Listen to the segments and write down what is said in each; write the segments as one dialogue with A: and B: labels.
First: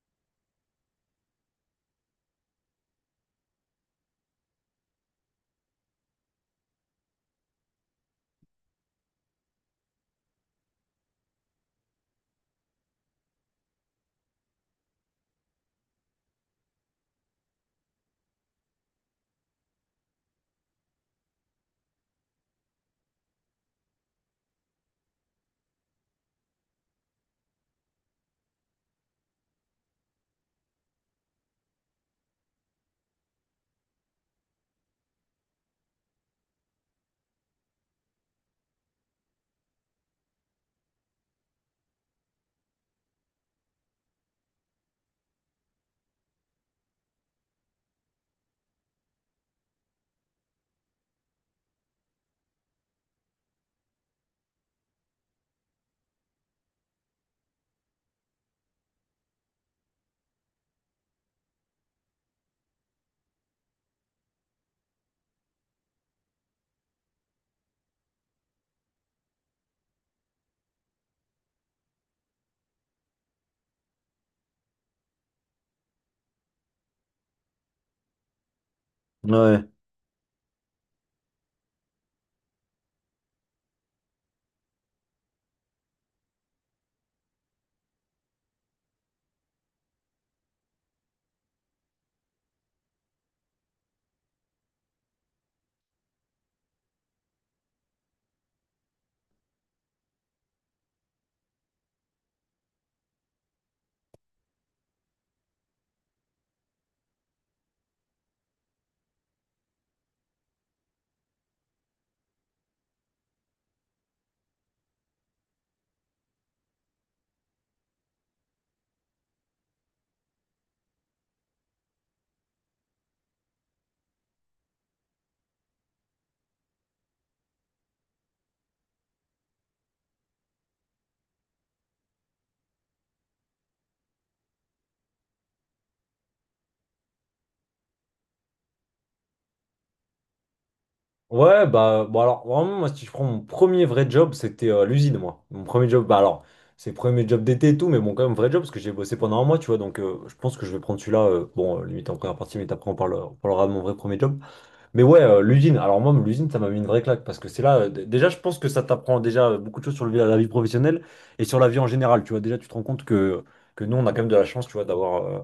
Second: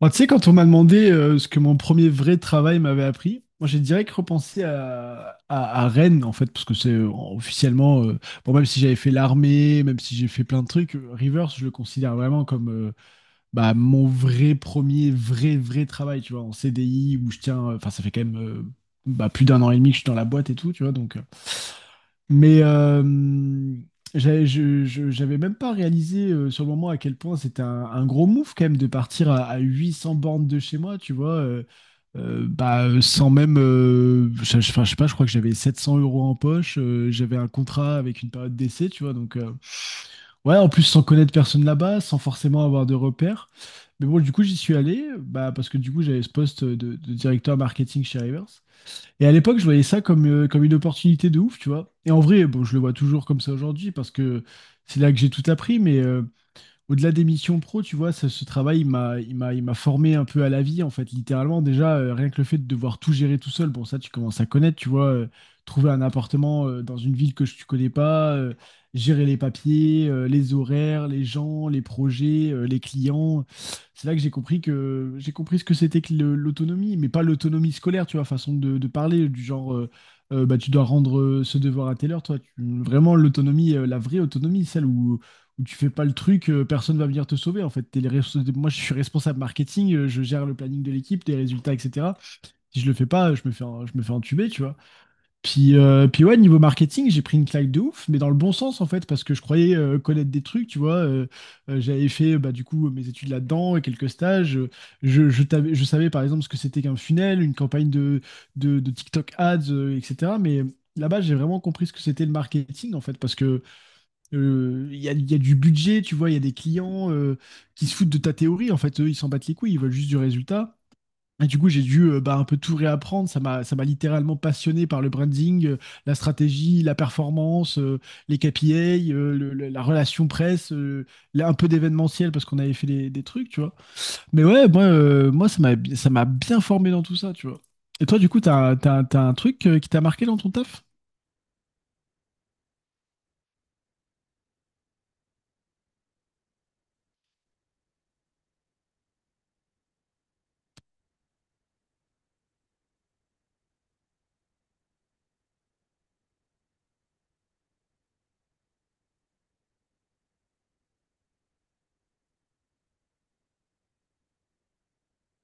A: Moi, tu sais, quand on m'a demandé ce que mon premier vrai travail m'avait appris. Moi j'ai direct repensé à Rennes, en fait, parce que c'est officiellement, bon, même si j'avais fait l'armée, même si j'ai fait plein de trucs, Rivers, je le considère vraiment comme mon vrai premier, vrai travail, tu vois, en CDI, où je tiens, enfin, ça fait quand même plus d'un an et demi que je suis dans la boîte et tout, tu vois, donc. Mais euh, J'avais même pas réalisé sur le moment à quel point c'était un gros move quand même de partir à 800 bornes de chez moi, tu vois. Sans même. Enfin, je sais pas, je crois que j'avais 700 euros en poche. J'avais un contrat avec une période d'essai, tu vois. Donc, ouais, en plus, sans connaître personne là-bas, sans forcément avoir de repères. Mais bon, du coup, j'y suis allé, bah, parce que du coup, j'avais ce poste de directeur marketing chez Rivers. Et à l'époque, je voyais ça comme, comme une opportunité de ouf, tu vois. Et en vrai, bon, je le vois toujours comme ça aujourd'hui parce que c'est là que j'ai tout appris, mais au-delà des missions pro, tu vois, ce travail, il m'a formé un peu à la vie, en fait, littéralement. Déjà, rien que le fait de devoir tout gérer tout seul, bon, ça, tu commences à connaître, tu vois, trouver un appartement dans une ville que tu connais pas, gérer les papiers, les horaires, les gens, les projets, les clients. C'est là que j'ai compris ce que c'était que l'autonomie, mais pas l'autonomie scolaire, tu vois, façon de parler, du
B: Ouais.
A: genre, bah, tu dois rendre ce devoir à telle heure, toi. Vraiment, l'autonomie, la vraie autonomie, celle où tu fais pas le truc, personne va venir te sauver en fait. Moi, je suis responsable marketing, je gère le planning de l'équipe, les résultats, etc. Si je le fais pas, je me fais entuber, tu vois. Puis, puis ouais, niveau marketing, j'ai pris une claque de ouf, mais dans le bon sens en fait, parce que je croyais connaître des trucs, tu vois. J'avais fait bah, du coup mes études là-dedans et quelques stages. Je savais par exemple ce que c'était qu'un funnel, une campagne de TikTok ads, etc. Mais là-bas, j'ai vraiment compris ce que c'était le marketing en fait, parce que il y a du budget, tu vois, il y a des clients qui se foutent de ta théorie. En fait, eux, ils s'en battent les couilles, ils veulent juste du résultat. Et du coup, j'ai dû bah, un peu tout réapprendre. Ça m'a littéralement passionné par le branding, la stratégie, la performance, les KPI, la relation presse, là, un peu d'événementiel parce qu'on avait fait des trucs, tu vois. Mais ouais, moi, moi ça m'a bien formé dans tout ça, tu vois. Et toi, du coup, t'as un truc qui t'a marqué dans ton taf?
B: Ouais, bah, bon, alors, vraiment, moi, si je prends mon premier vrai job, c'était l'usine, moi. Mon premier job, bah, alors, c'est le premier job d'été et tout, mais bon, quand même, vrai job, parce que j'ai bossé pendant... Mais ouais, l'usine, alors moi, l'usine, ça m'a mis une vraie claque parce que c'est là, déjà, je pense que ça t'apprend déjà beaucoup de choses sur la vie professionnelle et sur la vie en général. Tu vois, déjà, tu te rends compte que, nous, on a quand même de la chance, tu vois, d'avoir euh,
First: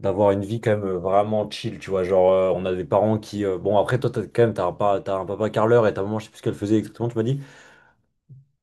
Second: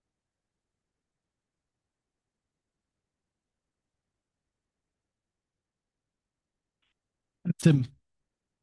B: d'avoir une vie quand même vraiment chill. Tu vois, genre, on a des parents qui. Bon, après, toi, t'as quand même, t'as un papa carleur et ta maman, je sais plus ce qu'elle faisait exactement, tu m'as dit.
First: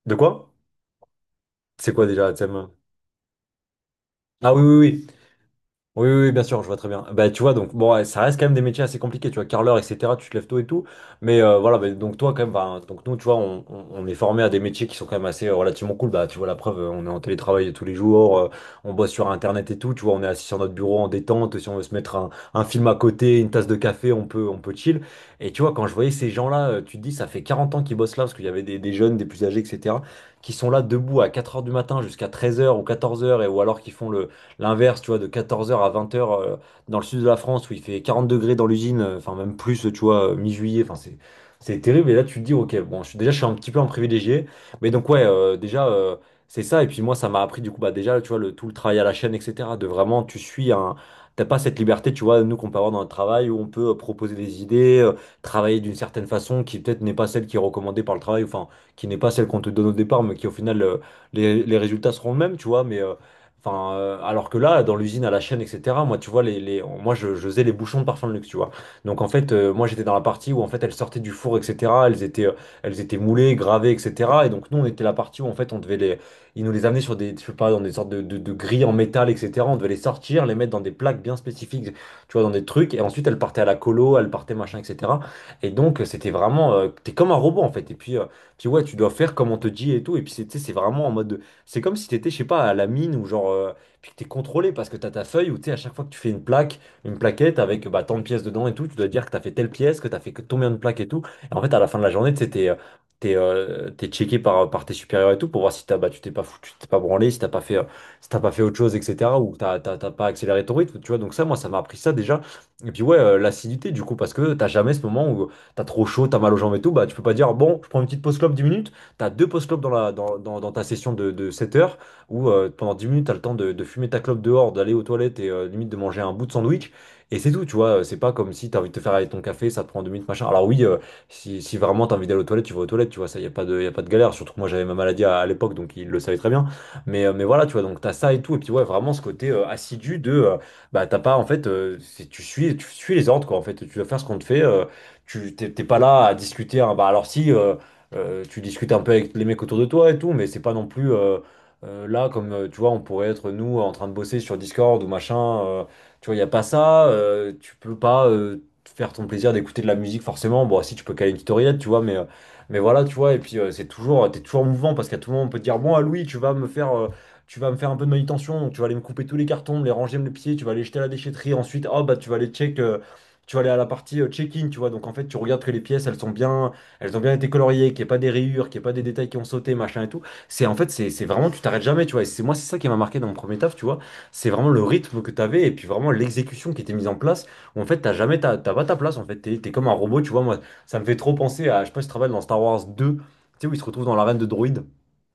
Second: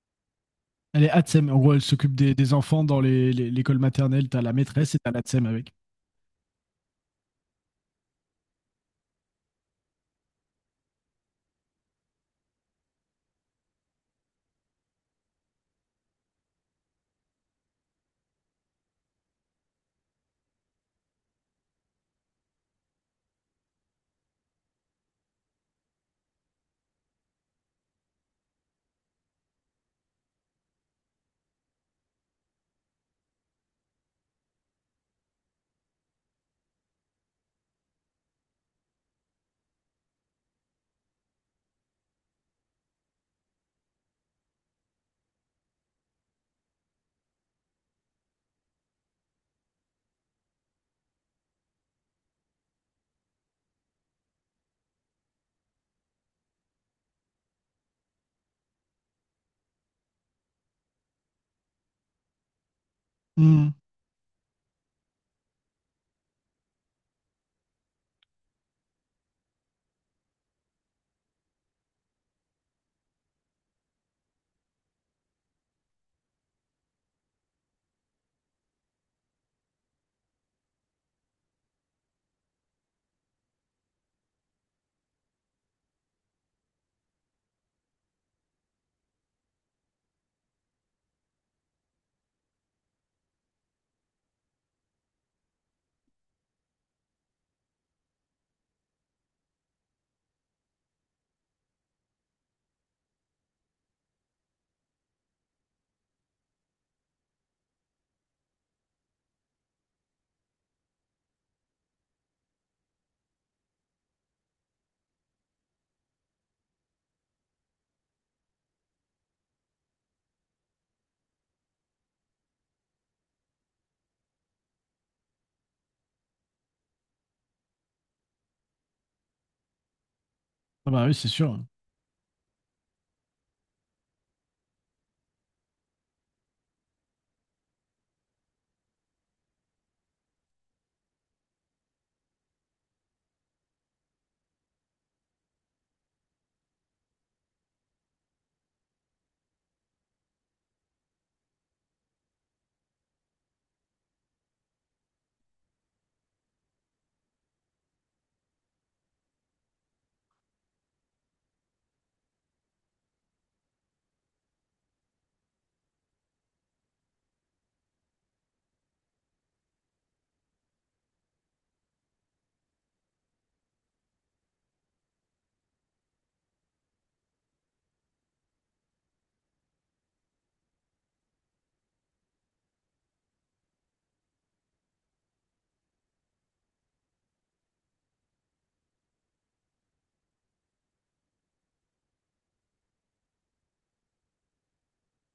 B: De quoi?
A: Elle est Atsem. En gros, elle
B: C'est quoi
A: s'occupe
B: déjà, la
A: des
B: thème?
A: enfants dans l'école maternelle. T'as la
B: Ah oui, oui,
A: maîtresse et
B: oui.
A: t'as l'Atsem avec.
B: Oui, oui, oui, bien sûr, je vois très bien. Bah, tu vois, donc, bon, ouais, ça reste quand même des métiers assez compliqués, tu vois, carreleur, etc., tu te lèves tôt et tout. Mais voilà, bah, donc, toi, quand même, bah, donc, nous, tu vois, on est formé à des métiers qui sont quand même assez relativement cool. Bah, tu vois, la preuve, on est en télétravail tous les jours, on bosse sur Internet et tout, tu vois, on est assis sur notre bureau en détente. Si on veut se mettre un film à côté, une tasse de café, on peut chill. Et tu vois, quand je voyais ces gens-là, tu te dis, ça fait 40 ans qu'ils bossent là, parce qu'il y avait des jeunes, des plus âgés, etc., qui sont là debout à 4 heures du matin jusqu'à 13 heures ou 14 heures, et ou alors qui font le L'inverse, tu vois, de 14 heures à 20 heures, dans le sud de la France où il fait 40 degrés dans l'usine, enfin même plus, tu vois, mi-juillet, enfin c'est... c'est terrible. Et là, tu te dis, ok, bon, je suis, déjà, je suis un petit peu un privilégié. Mais donc, ouais, déjà, c'est ça. Et puis moi, ça m'a appris, du coup, bah déjà, tu vois, tout le travail à la chaîne, etc. De vraiment, tu suis un... T'as pas cette liberté, tu vois, nous, qu'on peut avoir dans le travail, où on peut proposer des idées, travailler d'une certaine façon, qui peut-être n'est pas celle qui est recommandée par le travail, enfin, qui n'est pas celle qu'on te donne au départ, mais qui, au final... les résultats seront les mêmes, tu vois, mais...
A: Hmm.
B: Enfin, alors que là, dans l'usine à la chaîne, etc., moi, tu vois, moi, je faisais les bouchons de parfum de luxe, tu vois. Donc, en fait, moi, j'étais dans la partie où, en fait, elles sortaient du four, etc. Elles étaient moulées, gravées, etc. Et donc, nous, on était la partie où, en fait, on devait les... Ils nous les amenaient sur des, je sais pas, dans des sortes de grilles en métal, etc. On devait les sortir, les mettre dans des plaques bien spécifiques, tu vois, dans des trucs. Et ensuite, elles partaient à la colo, elles partaient machin, etc. Et donc, c'était vraiment... t'es comme un robot, en fait. Et puis, puis ouais, tu dois faire comme on te dit et tout. Et puis, tu sais, c'est vraiment en mode... C'est comme si t'étais, je sais pas, à la mine ou genre, puis que t'es contrôlé parce que t'as ta feuille où tu sais, à chaque fois que tu fais une plaque, une plaquette avec bah, tant de pièces dedans et tout, tu dois dire que t'as fait telle pièce, que t'as fait que combien de plaques et tout. Et en fait, à la fin de la journée, tu sais, t'es checké par tes supérieurs et tout pour voir si t'as, bah, tu t'es pas foutu, tu t'es pas branlé, si t'as pas fait, si t'as pas fait autre chose, etc. ou t'as pas accéléré ton rythme, tu vois. Donc ça, moi, ça m'a appris ça déjà. Et puis ouais, l'acidité du coup, parce que t'as jamais ce moment où t'as trop chaud, t'as mal aux jambes et tout, bah tu peux pas dire, bon, je prends une petite pause clope 10 minutes. Tu as deux post-clopes dans, la- dans, dans- dans ta session de 7 heures où pendant 10 minutes, tu as le temps de fumer ta clope dehors, d'aller aux toilettes et limite de manger un bout de sandwich. Et c'est tout, tu vois. C'est pas comme si tu as envie de te faire avec ton café, ça te prend deux minutes, machin. Alors oui,
A: Ah bah oui, c'est sûr.
B: si vraiment tu as envie d'aller aux toilettes, tu vas aux toilettes, tu vois. Ça, il n'y a pas de, y a pas de galère. Surtout que moi, j'avais ma maladie à l'époque, donc il le savait très bien. Mais, voilà, tu vois, donc tu as ça et tout. Et puis ouais, vraiment ce côté assidu de... bah t'as pas en fait, tu suis, les ordres quoi en fait, tu vas faire ce qu'on te fait. Tu t'es pas là à discuter, hein. Bah alors si, tu discutes un peu avec les mecs autour de toi et tout, mais c'est pas non plus, là comme, tu vois, on pourrait être nous en train de bosser sur Discord ou machin. euh, tu vois, il n'y a pas ça. Tu peux pas, te faire ton plaisir d'écouter de la musique forcément. Bon, si tu peux caler une tutoriel, tu vois, mais, voilà, tu vois, et puis c'est toujours, t'es toujours mouvant parce qu'à tout moment on peut te dire, bon, ah, Louis, tu vas me faire... tu vas me faire un peu de manutention, donc tu vas aller me couper tous les cartons, me les ranger, me les pieds, tu vas aller jeter à la déchetterie, ensuite, oh bah tu vas aller check, tu vas aller à la partie, check-in, tu vois, donc en fait tu regardes que les pièces elles sont bien, elles ont bien été coloriées, qu'il n'y ait pas des rayures, qu'il n'y ait pas des détails qui ont sauté, machin et tout. C'est en fait, c'est vraiment, tu t'arrêtes jamais, tu vois. Et c'est moi, c'est ça qui m'a marqué dans mon premier taf, tu vois. C'est vraiment le rythme que tu avais et puis vraiment l'exécution qui était mise en place. Où en fait, t'as jamais, t'as pas ta place. En fait, t'es comme un robot, tu vois. Moi, ça me fait trop penser à, je sais pas si tu te rappelles, dans Star Wars deux, tu sais, où ils se retrouvent dans l'arène de droïdes.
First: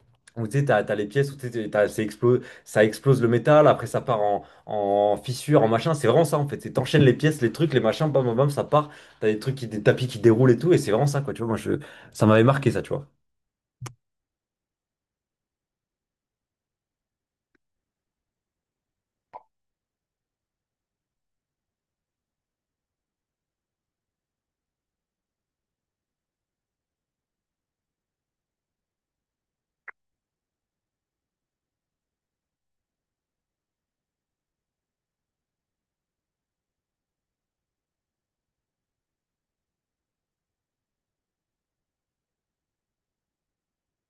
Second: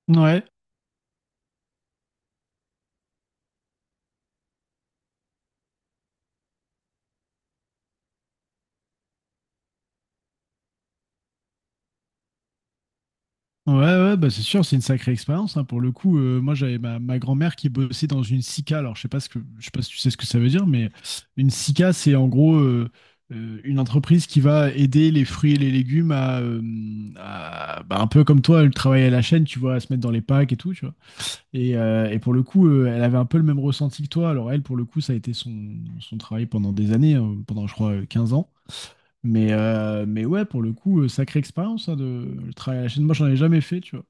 A: Ouais.
B: Où tu sais, t'as les pièces où tu sais, ça explose le métal, après ça part en, fissure, en machin. C'est vraiment ça en fait. C'est t'enchaînes les pièces, les trucs, les machins, bam bam bam, ça part. T'as des trucs, qui, des tapis qui déroulent et tout. Et c'est vraiment ça quoi, tu vois. Moi, je, ça m'avait marqué ça, tu vois.
A: Ouais, ouais, bah c'est sûr, c'est une sacrée expérience, hein. Pour le coup, moi j'avais ma grand-mère qui bossait dans une SICA. Alors je sais pas ce que, je sais pas si tu sais ce que ça veut dire, mais une SICA, c'est en gros une entreprise qui va aider les fruits et les légumes à, bah, un peu comme toi, le travail à la chaîne, tu vois, à se mettre dans les packs et tout, tu vois. Et pour le coup, elle avait un peu le même ressenti que toi. Alors elle, pour le coup, ça a été son travail pendant des années, pendant je crois 15 ans. Mais ouais, pour le coup, sacrée expérience, hein, de le travail à la chaîne. Moi, j'en ai jamais fait, tu vois.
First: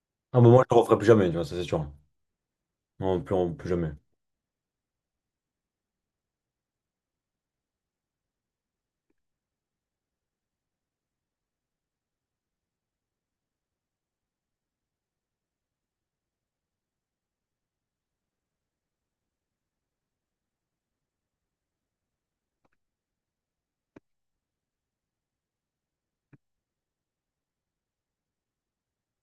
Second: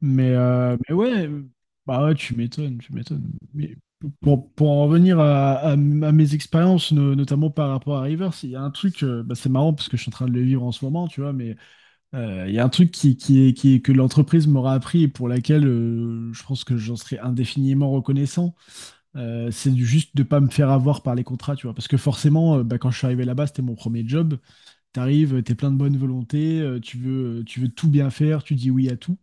B: Un moment, je le
A: Mais
B: referai plus jamais,
A: ouais,
B: tu vois, ça c'est sûr.
A: bah ouais, tu m'étonnes, tu
B: Non,
A: m'étonnes.
B: plus, plus
A: Mais
B: jamais.
A: pour en revenir à, à mes expériences, notamment par rapport à Rivers, il y a un truc, bah, c'est marrant parce que je suis en train de le vivre en ce moment, tu vois, mais il y a un truc que l'entreprise m'aura appris et pour laquelle je pense que j'en serai indéfiniment reconnaissant, c'est juste de pas me faire avoir par les contrats, tu vois. Parce que forcément, bah, quand je suis arrivé là-bas, c'était mon premier job. T'arrives, t'es plein de bonne volonté, tu veux tout bien faire, tu dis oui à tout.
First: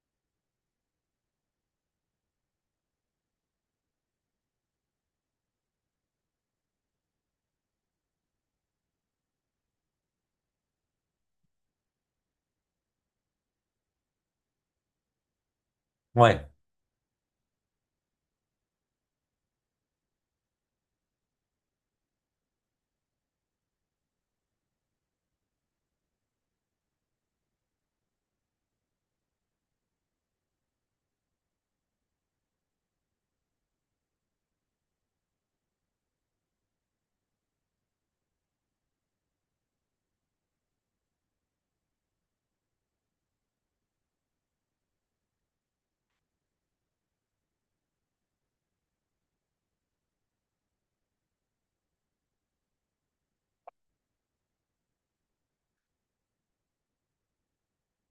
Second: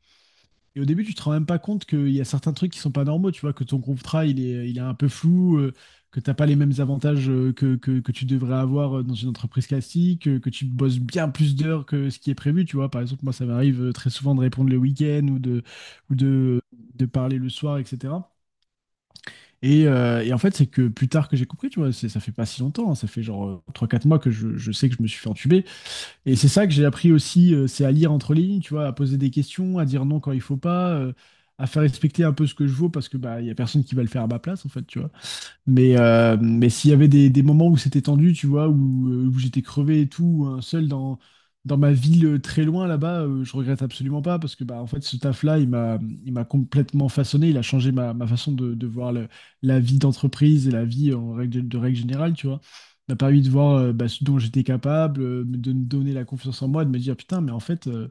A: Et au début, tu te rends même pas compte qu'il y a certains trucs qui sont pas normaux, tu vois, que ton groupe tra, il est un peu flou, que t'as pas les mêmes avantages que tu devrais avoir dans une entreprise classique, que tu bosses bien plus d'heures que ce qui est prévu, tu vois. Par exemple, moi, ça m'arrive très souvent de répondre le week-end ou
B: Ouais.
A: de, de parler le soir, etc. Et en fait, c'est que plus tard que j'ai compris, tu vois, ça fait pas si longtemps, hein, ça fait genre trois quatre mois que je sais que je me suis fait entuber. Et c'est ça que j'ai appris aussi, c'est à lire entre les lignes, tu vois, à poser des questions, à dire non quand il faut pas, à faire respecter un peu ce que je vaux parce que bah il y a personne qui va le faire à ma place en fait, tu vois. Mais s'il y avait des moments où c'était tendu, tu vois, où, où j'étais crevé et tout, ou, seul dans ma ville très loin là-bas, je regrette absolument pas parce que bah, en fait, ce taf-là, il m'a complètement façonné. Il a changé ma façon de voir la vie d'entreprise et la vie en règle, de règle générale, tu vois. Il m'a permis de voir bah, ce dont j'étais capable, de me donner la confiance en moi, de me dire putain, mais en fait.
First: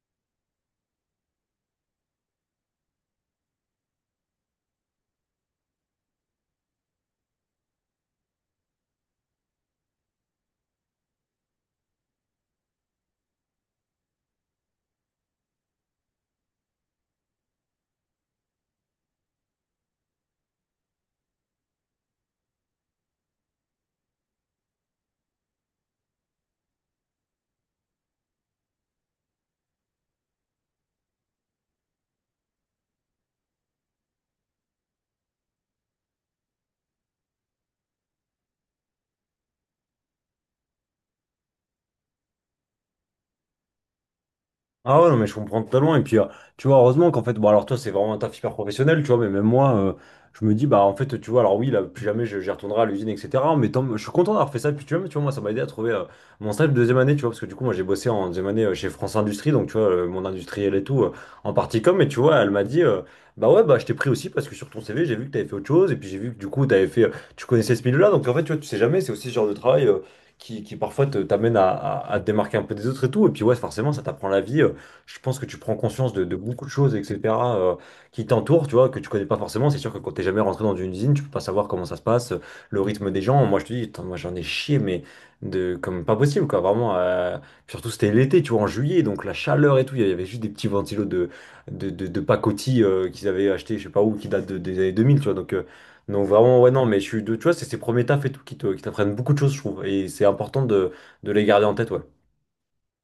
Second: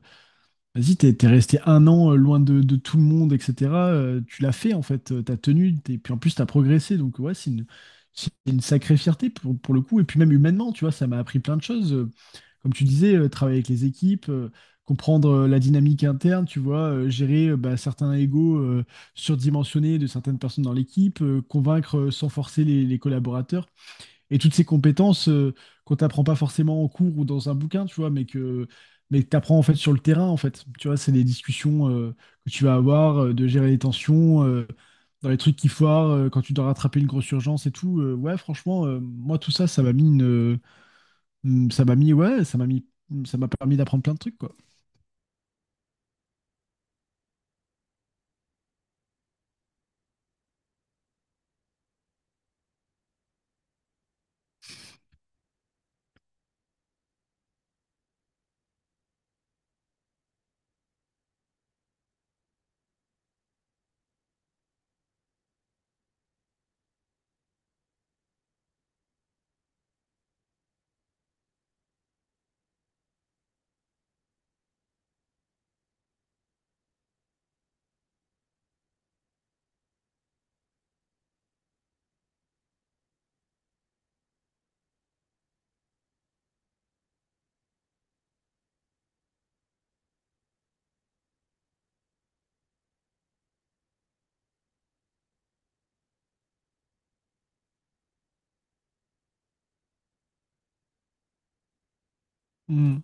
A: Vas-y, t'es resté un an loin de tout le monde, etc. Tu l'as fait, en fait, t'as tenu, et puis en plus, t'as progressé. Donc, ouais, c'est une sacrée fierté pour le coup. Et puis même humainement, tu vois, ça m'a appris plein de choses. Comme tu disais, travailler avec les équipes, comprendre la dynamique interne, tu vois, gérer bah, certains égos surdimensionnés de certaines personnes dans l'équipe, convaincre sans forcer les collaborateurs. Et toutes ces compétences qu'on t'apprend pas forcément en cours ou dans un bouquin, tu vois, mais que t'apprends en fait sur le terrain, en fait. Tu vois, c'est des discussions que tu vas avoir, de gérer les tensions, dans les trucs qui foirent, quand tu dois rattraper une grosse urgence et tout. Ouais, franchement, moi tout ça, ouais, ça m'a permis d'apprendre plein de trucs, quoi.
B: Ah ouais, non, mais je comprends totalement. Et puis, tu vois, heureusement qu'en fait, bon, alors toi, c'est vraiment un taf hyper professionnel, tu vois, mais même moi, je me dis, bah, en fait, tu vois, alors oui, là, plus jamais j'y retournerai à l'usine, etc. Mais tant, je suis content d'avoir fait ça. Puis, tu vois, moi, ça m'a aidé à trouver mon stage de 2e année, tu vois, parce que du coup, moi, j'ai bossé en 2e année chez France Industrie, donc, tu vois, mon industriel et tout, en partie com. Et tu vois, elle m'a dit, bah ouais, bah, je t'ai pris aussi parce que sur ton CV, j'ai vu que t'avais fait autre chose. Et puis, j'ai vu que du coup, t'avais fait, tu connaissais ce milieu-là. Donc, en fait, tu vois, tu sais jamais, c'est aussi ce genre de travail qui, parfois t'amène à te démarquer un peu des autres et tout. Et puis ouais, forcément, ça t'apprend la vie. Je pense que tu prends conscience de beaucoup de choses, etc., qui t'entourent, tu vois, que tu connais pas forcément. C'est sûr que quand t'es jamais rentré dans une usine, tu peux pas savoir comment ça se passe, le rythme des gens. Moi, je te dis, attends, moi, j'en ai chié, mais de, comme pas possible, quoi, vraiment. Surtout, c'était l'été, tu vois, en juillet, donc la chaleur et tout. Il y avait juste des petits ventilos de, de pacotille, qu'ils avaient acheté, je sais pas où, qui datent des années 2000, tu vois. Donc vraiment, ouais, non, mais je suis, tu vois, c'est ces premiers tafs et tout qui qui t'apprennent beaucoup de choses, je trouve. Et c'est important de les garder en tête, ouais.
A: Mm.